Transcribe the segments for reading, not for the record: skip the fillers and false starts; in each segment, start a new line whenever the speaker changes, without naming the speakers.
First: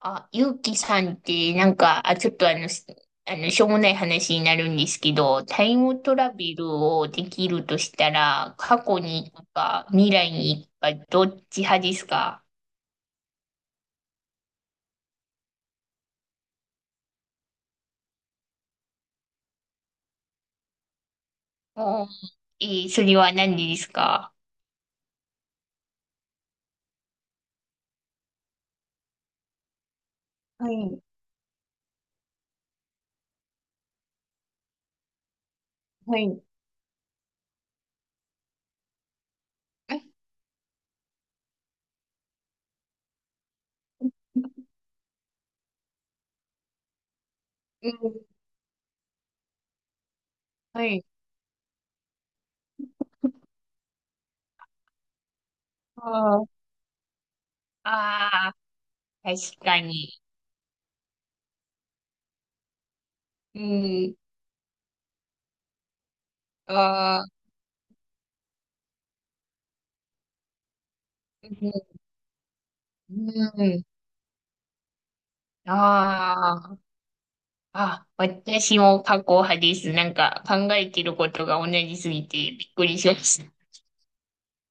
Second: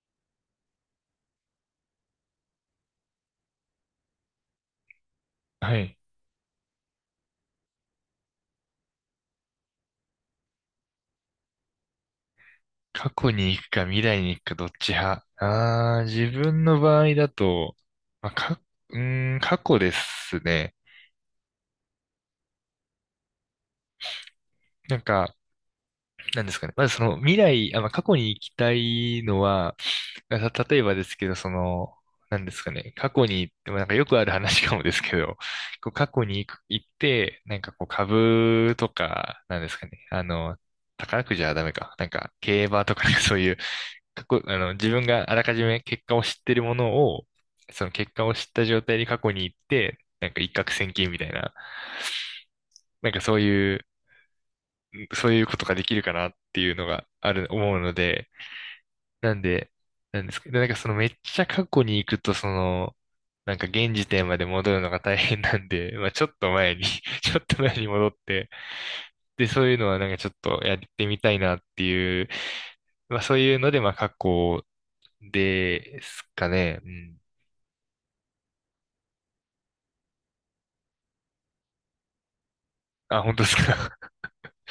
あ、ゆうきさんって、なんか、あ、ちょっとあの、しあの、しょうもない話になるんですけど、タ
は
イ
い。
ムトラベルをできるとしたら、過去に行くか、未来に行くか、どっち派ですか？
過去に行くか未来に行くかどっち派。ああ、自分の場合だと、まあ、か、過去ですね。
おー、それは何でですか？
なんか、なんですかね。まずその未来、まあ、過去に行きたいのは、
は
例えば
い、
ですけど、その、なんですかね。過去に行ってもなんかよくある話かもですけど、こう過
は
去に
い、
行く、行って、なんかこう株とか、なんですかね。あの、宝くじはダメか。なんか競馬とか、なんかそういう過去、あの、自分があらかじめ結果を知ってるものを、そ
う
の結
ん。
果を知った状態に過去に行って、なんか一攫
は
千
い。
金みたいな、なんかそういう、そういうことができる
あ
かなっ
ー
ていうのがある、思うので、
あ
なん
ー、確
で、
かに。
なんですけど、なんかそのめっちゃ過去に行くと、その、なん
う
か現時
ん。
点まで戻るのが大変なんで、まあちょっと前に
あ あ、
ちょっと前に戻って、で、そういうのはなんかちょっとやってみたい
う
なって
ん。
いう、
う
まあそういうので、
ん。
まあ過去ですか
ああ
ね。うん。
あ、私も過去派です。なんか考えてることが同じすぎてびっくりしま
あ、本当
し
で
た。
すか。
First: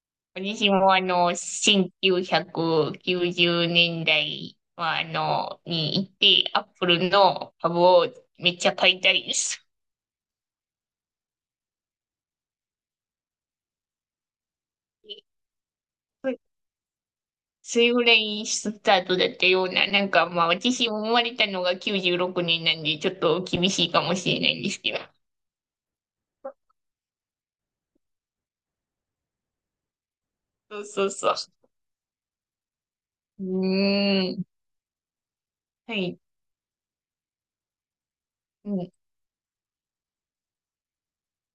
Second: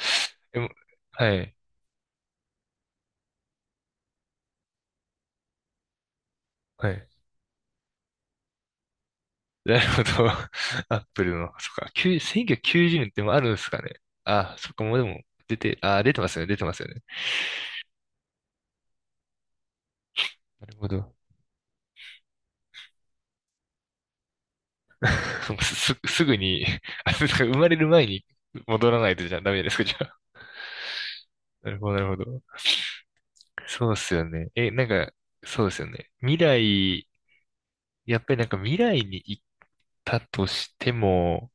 で
私
も、
も
はい、
1990年代はに行って、アップ
はい。
ルの株をめっちゃ買いたいです。
なるほど。アップルの、そっか、9 1990年ってもあるんですかね。あ、そっか、もうでも、出てますよね、出てますよね。
それぐらいスタートだったような、なんかまあ
なるほ
私も生
ど。
まれたのが96年なんで、ちょっと厳しいかもしれないんですけど。
すぐに、あ、そうか生まれる前に戻らないとじゃダメですか、じゃあ。
そうそうそ
なるほど、なるほど。
う。う
そうっすよ
ーん。
ね。え、なんか、そうですよ
は
ね。
い。
未来、やっぱりなんか
う
未
ん。
来に行ったとしても、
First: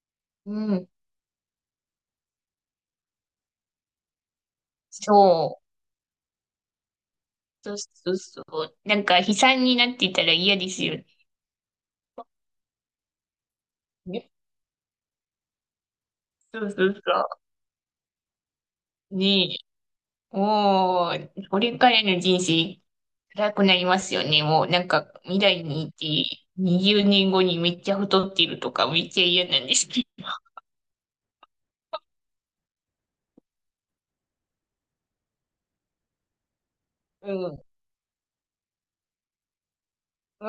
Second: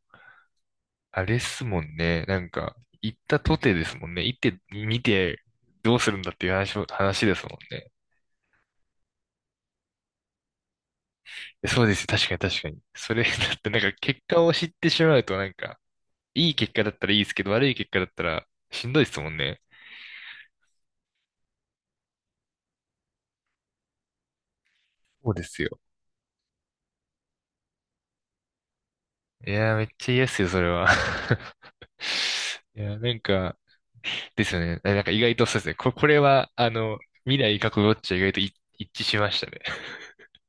うん。
あれっすもんね。なんか、行ったとてですもんね。行って見
そ
て
う。
どうするんだっていう話も、話ですもん
そう
ね。
そうそう。なんか悲惨になっていたら嫌ですよね。
そうです。確かに確かに。それ、だってなんか結
ね。
果を知ってしまうとなんか、いい
そう
結果
そ
だっ
う
たらいいです
そ
けど、悪い結果だったらしんどいで
う。
すもん
ね
ね。
え。もう、これからの人生辛くなりますよね。もうなんか
そう
未
です
来
よ。
にいて20年後にめっちゃ太ってるとかめっちゃ嫌
い
なん
や
で
ー、めっ
すけ
ちゃ
ど。
嫌っすよ、それは。いやー、なんか、ですよね。なんか意外とそうですね。これは、あの、
う
未
ん。
来
う
過去どっちは意外と一致しましたね。
ん。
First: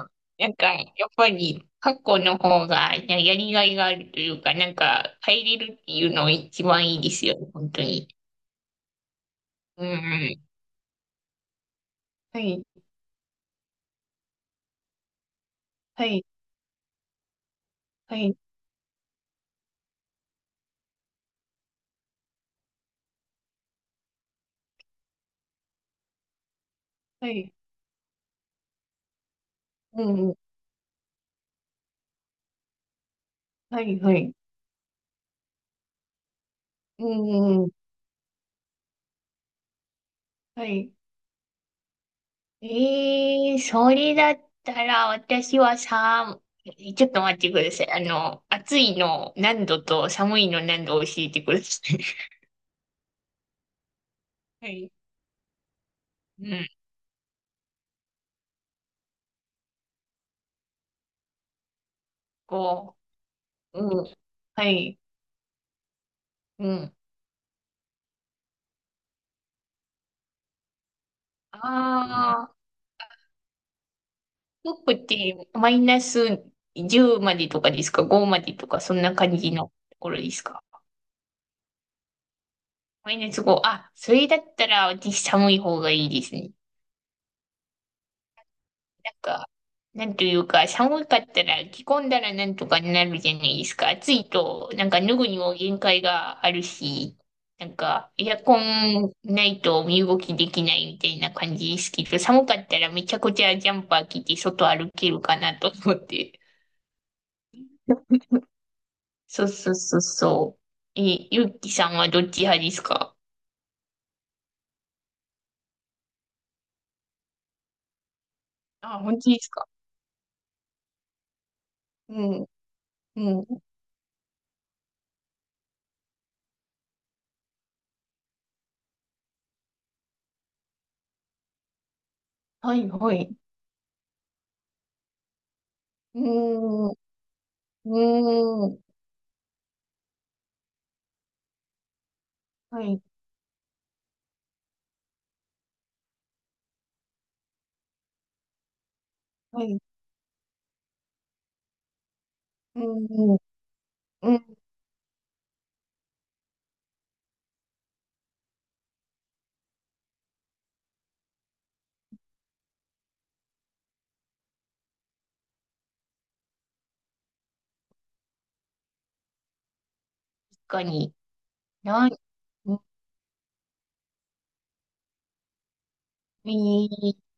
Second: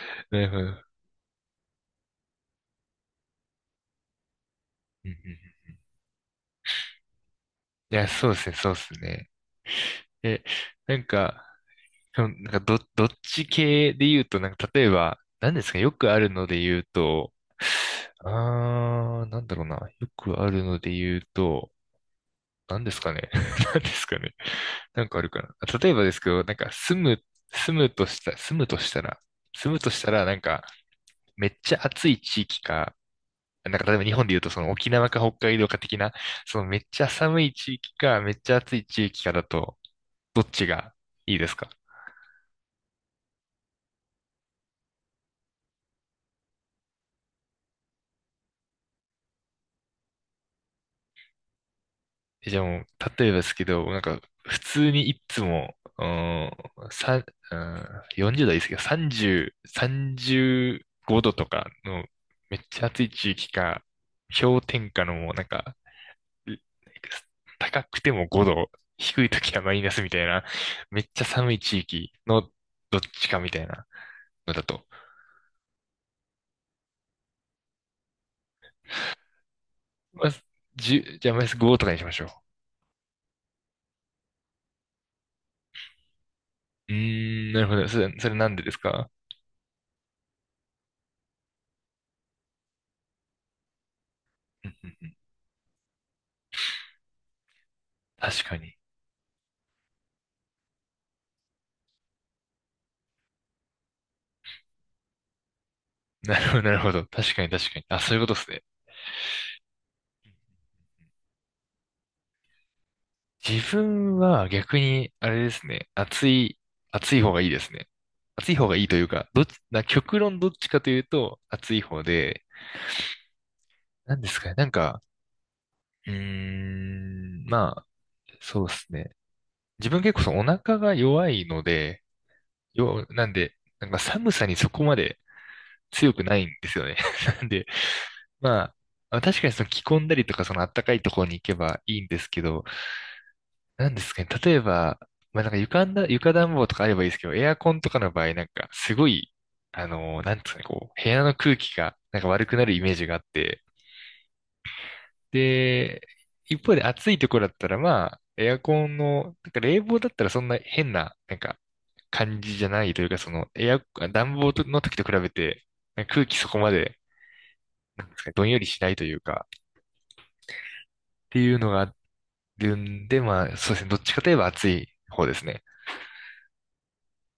なる
なん
ほど。う
か
ん
やっぱり過去の方がややりがいがあるというか、なん
うんう
か変え
ん。
れるっていうのが一番いいですよね。本当
いや、
に。
そうですね、そうですね。
うんう
え、
ん。
なんか、そのな
は
んか
い。
どっち系で言うと、なんか例えば、何ですかね、よ
は
くあ
い。
るので言うと、
はい。
あー、なんだろうな。よくあるので言うと、何ですかね。何ですかね。なんかあるかな。あ例えばですけど、なんか
はい。
住むとしたら、住むとし
う
たら、
ん。
なんか、めっちゃ暑い地域か、なん
は
か例え
い、
ば日
は
本で
い。
言うとその沖縄か北海道か的な、そのめっち
う
ゃ寒い
んうん、
地域か、めっちゃ暑い地域かだと、どっち
はい。
がいいですか？
ええ、それだったら、私はさ、ちょっと待ってください。暑いの何度と寒いの何度を教えてください。
えじゃあもう、例えばですけど、なんか、普
は
通
い。
にいつも、うー
う
ん、
ん。
さん、うん、40代はいいですけど、30、35度とかの、めっちゃ
こ
暑い地域
う、
か、
うん。
氷
は
点
い。
下のもうなんか、う
うん。
高くても5度、低い時はマイナスみたいな、めっちゃ寒い地域の
ああ、
どっちかみたいなのだと。
服ってマイナス10までとかですか？ 5 までとか、そんな感じのところ
まあ、
ですか？
1じゃあマイナス5とかにしましょ
マイナス5。あ、それだったら、私寒い方がいいですね。
う。うーん、なるほど。それ、それなんでですか？
なんか、なんというか、寒かったら着込んだらなんとかなるじゃないですか。暑い
う
と、
んう
なん
ん
か
うん。
脱ぐにも限界があるし、なんか、エア
確か
コ
に。
ンないと身動きできないみたいな感じですけど、寒かったらめちゃくちゃジャンパー着て外歩けるかなと思っ
な
て。
るほど、なるほど。確かに確かに。あ、そういうこ とですね。
そうそうそうそう。え、ゆうきさんはどっち派ですか？
自分は逆に、あれですね。暑い方がいいですね。暑い方がいいと
あ、
いう
本
か、
当で
どっ
す
ち、
か？
な、極論どっちかというと、暑い方
う
で、
ん、うん。
なんですかね。なんか、うーん、まあ、そうですね。自分結構そのお腹が弱いので、
はい、は
な
い。
んで、なんか寒さにそこまで強
うー
くないんですよ
ん、う
ね。なんで、ま
ー
あ、
ん。
まあ確かにその着込んだりとか、その暖かいところに行けばいいんですけど、
はい、
なんですかね。例えば、まあ、なんか床暖房とかあればいいですけど、エアコンとかの場合、なんか、すごい、
はい。
あのー、なんですかね、こう、部屋の空気が、なんか悪くなるイ
う
メージがあっ
ん、
て、
うん、
で、一方で暑いところだったら、まあ、エアコンの、なんか冷房だったらそんな変な、なんか、感じじゃないというか、その、エア、暖房の時と比べて、なんか空気そこまで、なんですかねどんよりしないというか、
かに。
っていうのがあ
なん、
るんで、まあ、そうですね、どっちかといえば暑い方ですね。
い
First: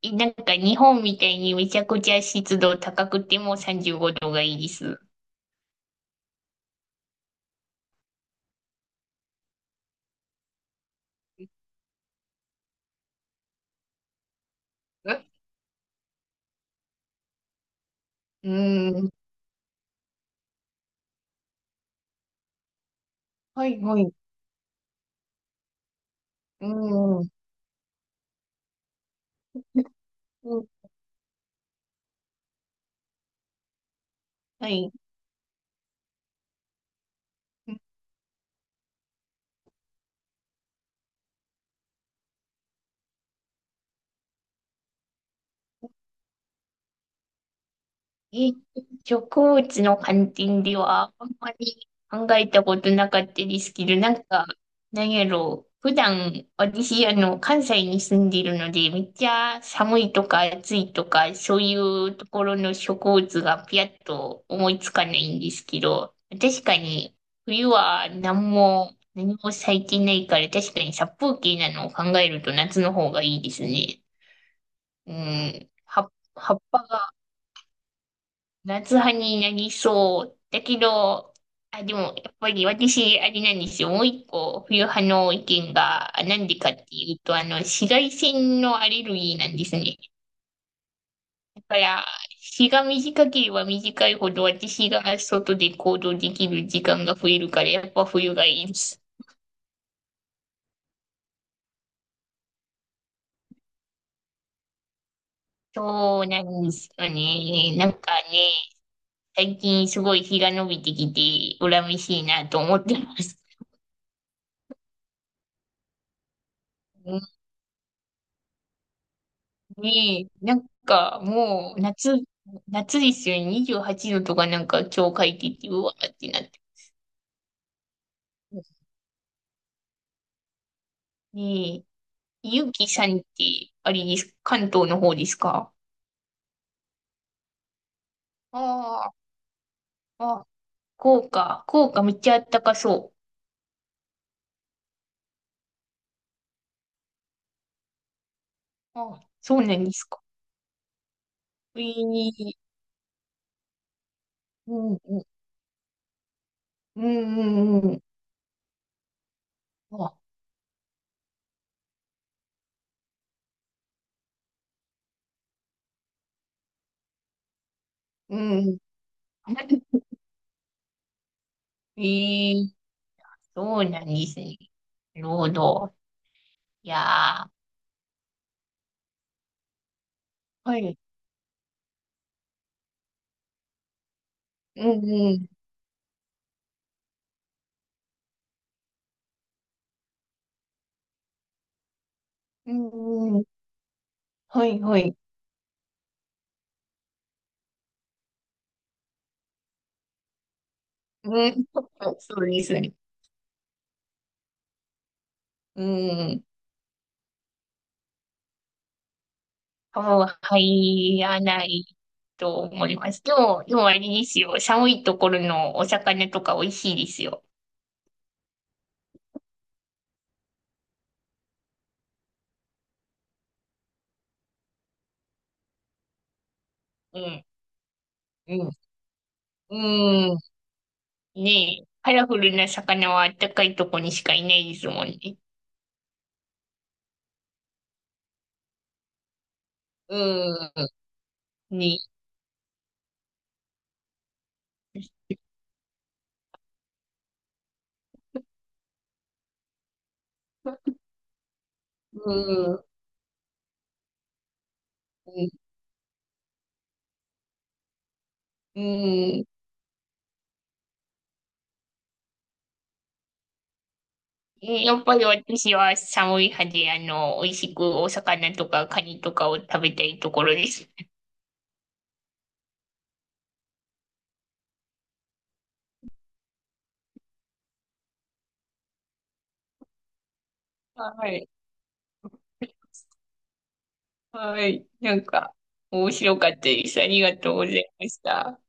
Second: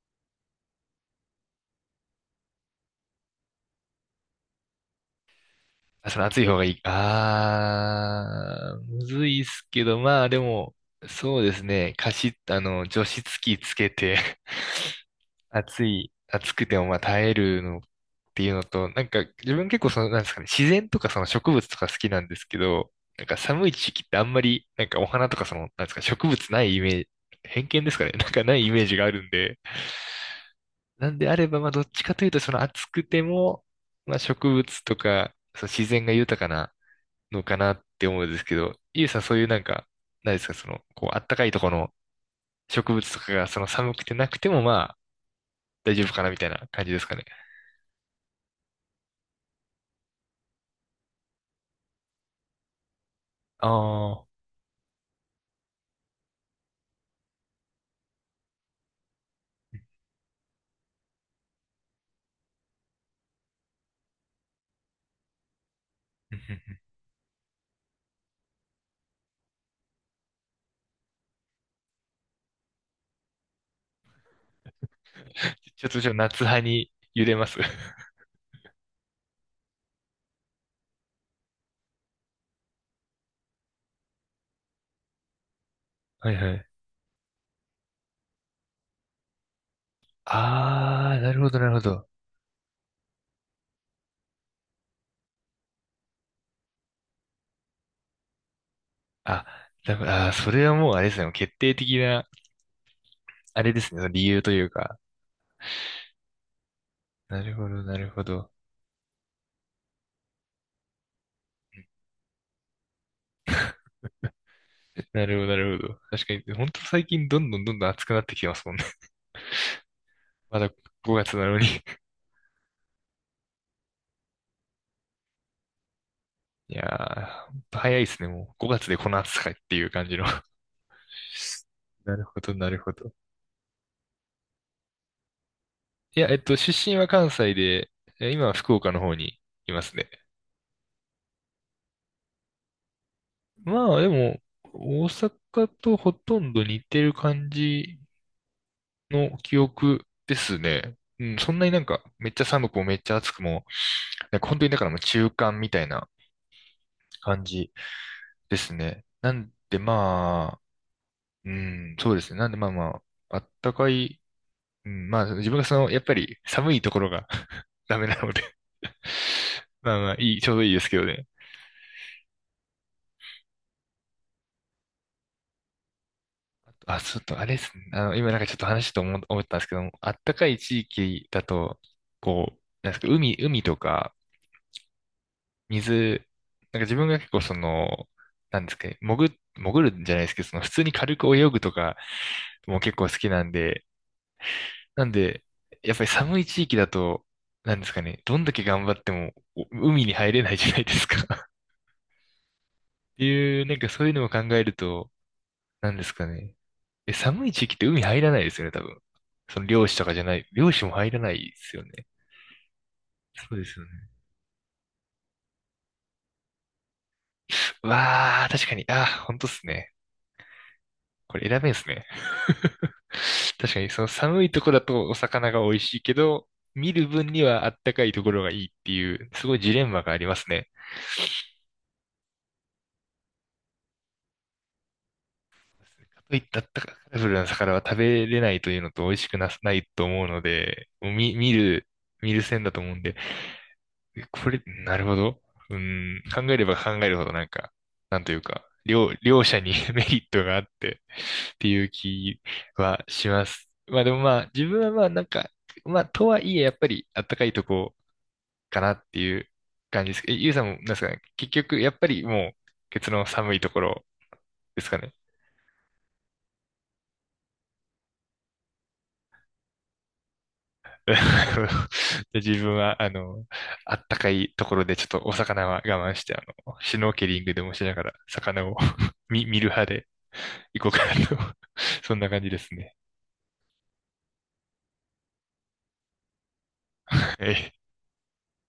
いなんか日本みたいにめちゃくちゃ湿度高くても35度がいいです。
あ、その暑い方がいい。あー、むずいっすけど、まあでも、そうですね。加湿、あの、除湿機つけて
え。
暑くてもまあ耐えるのってい
う
うのと、なん
ん。
か自分結構その、なんですかね、自然とかその植物とか好きなんですけど、なんか
は
寒い
い、
時
は
期っ
い。
てあんまり、なんかお花とかその、なんですか、植物な
う
いイメージ、
ん。う
偏見ですかね、なんかないイメージがあるんで、
ん。
なんであれば、まあどっちかというとその暑くても、まあ植
は
物
い。
とか、その自然が豊かな、のかなって思うんですけど、ゆうさんそういうなんか、何ですか、その、こう、あったかいところの植物とかが、その寒くてなくてもまあ、大丈夫かなみたいな感じですかね。
え、植物の観点ではあんまり考えたことなかったで
あ
すけど、なん
あ。
か、なんやろう。普段、私、関西に住んでいるので、めっちゃ寒いとか暑いとか、そういうところの植物がピヤッと思いつかないんですけど、確か に、冬は何も、何も咲いてないから、確かに殺風景なのを考えると夏の方がいいですね。うん。
ちょっと
葉
ちょ
っ
っと夏
ぱ、葉
派
っぱ
に
が
揺れます。
夏派になりそう。だけど、あ、でも、やっぱり私、あれなんですよ。もう一個、冬派の意見が、あ、
はい
なん
は
で
い。
かっていうと、紫外線のアレルギーなんですね。
ああ、なるほど
だ
なる
か
ほ
ら、
ど。
日が短ければ短いほど、私が外で行動できる時間が増えるから、やっぱ冬がいいです。
あ、だから、あー、それはもうあれですね、決定的な、あれですね、その理由というか。
そうなんですよ
なるほ
ね。
ど
なん
なる
か
ほ
ね、
ど。
最近すごい日が伸びてきて、恨めしいなと思ってます。
なるほどなるほど。確かに、本当最近
う
どんどんどんどん暑くなってきてますもんね。
に、な
ま
ん
だ
か
5月なのに。
もう夏ですよね。28度とかなんか今日書いてて、うわーってなって。
いやー、ほんと早いですね。もう5月でこの暑さかっていう感じの。
ねえ、
なるほど、
ゆ
な
う
る
き
ほ
さ
ど。
んって、あれです、関東の方ですか？
いや、えっと、出身は関西で、え今は福岡の
あ
方にいますね。
あ、あ、福岡、福岡めっちゃあったかそ
まあ、でも、大阪とほとんど似てる感じ
う。あ、
の記
そうなんで
憶
すか。
ですね。うん、そんなにな
え
んか、めっちゃ
え、
寒くもめっちゃ暑くも、なんか本当に
う
だから
ん、
もう
うん、
中間みたいな
うん、う
感じ
ん、うん。
ですね。なんで
あ、
まあ、うん、そうですね。なんでまあまあ、あったかい。うん、まあ、自分がその、やっぱり寒いところが ダメなの
う
で。
ん。
まあ まあ、いい、ちょうどいいですけどね。
ええ、そうなんですね。なるほど。い
あ、ちょっとあ
やー、
れですね。あの、今なんかちょっと話と思ったんですけども、あったかい
は
地
い。
域だと、こう、なんですか、海とか、
うん、うん、
水、なんか自分が結構その、なんですかね、潜るんじゃないですけど、その普通に軽く泳ぐとか
う
も結構好き
ん、う
な
ん。
んで、
はいは
なん
い。
で、やっぱり寒い地域だと、なんですかね、どんだけ頑張ってもお海に入れないじゃないです
う
か。
ん、そうですね。
っていう、なんかそういうのを考えると、
う
なんですか
ん。
ね。え、寒い地域って海入らないですよね、多分。その漁師とかじ
も
ゃ
う
ない、漁師も入
入
らない
ら
で
な
すよ
い
ね。
と思います。で
そう
も、
で
で
すよ
も
ね。
あれですよ。寒いところのお魚とか美味しいですよ。
うわあ、確かに、あー、本当っすね。これ選べんすね。確かに、その寒いとこだとお魚が美味しいけど、見る
う
分に
ん、
はあったかいところが
う
いいっ
ん、
ていう、すごいジ
う
レンマがありま
ん。
すね。
ねえ、カラフルな魚はあったかいとこにしかいないですもんね。
かといってあったかカラフルな魚は食べれないというのと美味しくな、ないと思うの
う
で、もう
ん、ねえ。
見る線だと思うんで、えこれ、なるほど。うん、考えれば考えるほどなんか、なんというか、両者に メリットがあってっていう
う
気
ん、うん。
はします。まあでもまあ、自分はまあなんか、まあとはいえやっぱりあったかいとこ
う
かなってい
ん。
う感じです。え、ゆうさんもなんですかね、結局やっぱりもう、ケツの寒いところです
や
か
っ
ね。
ぱり私は寒い派で、美味しくお魚とかカニとかを食べたいところです。
で自分は、あの、あったかいところでちょっとお魚は我慢して、あの、シュノーケリングでもしながら魚を 見る派で。行こうかな
は
と。
い。
そんな感じですね。
はい。なんか、面白かったです。あり
は
がとうご
い。
ざいました。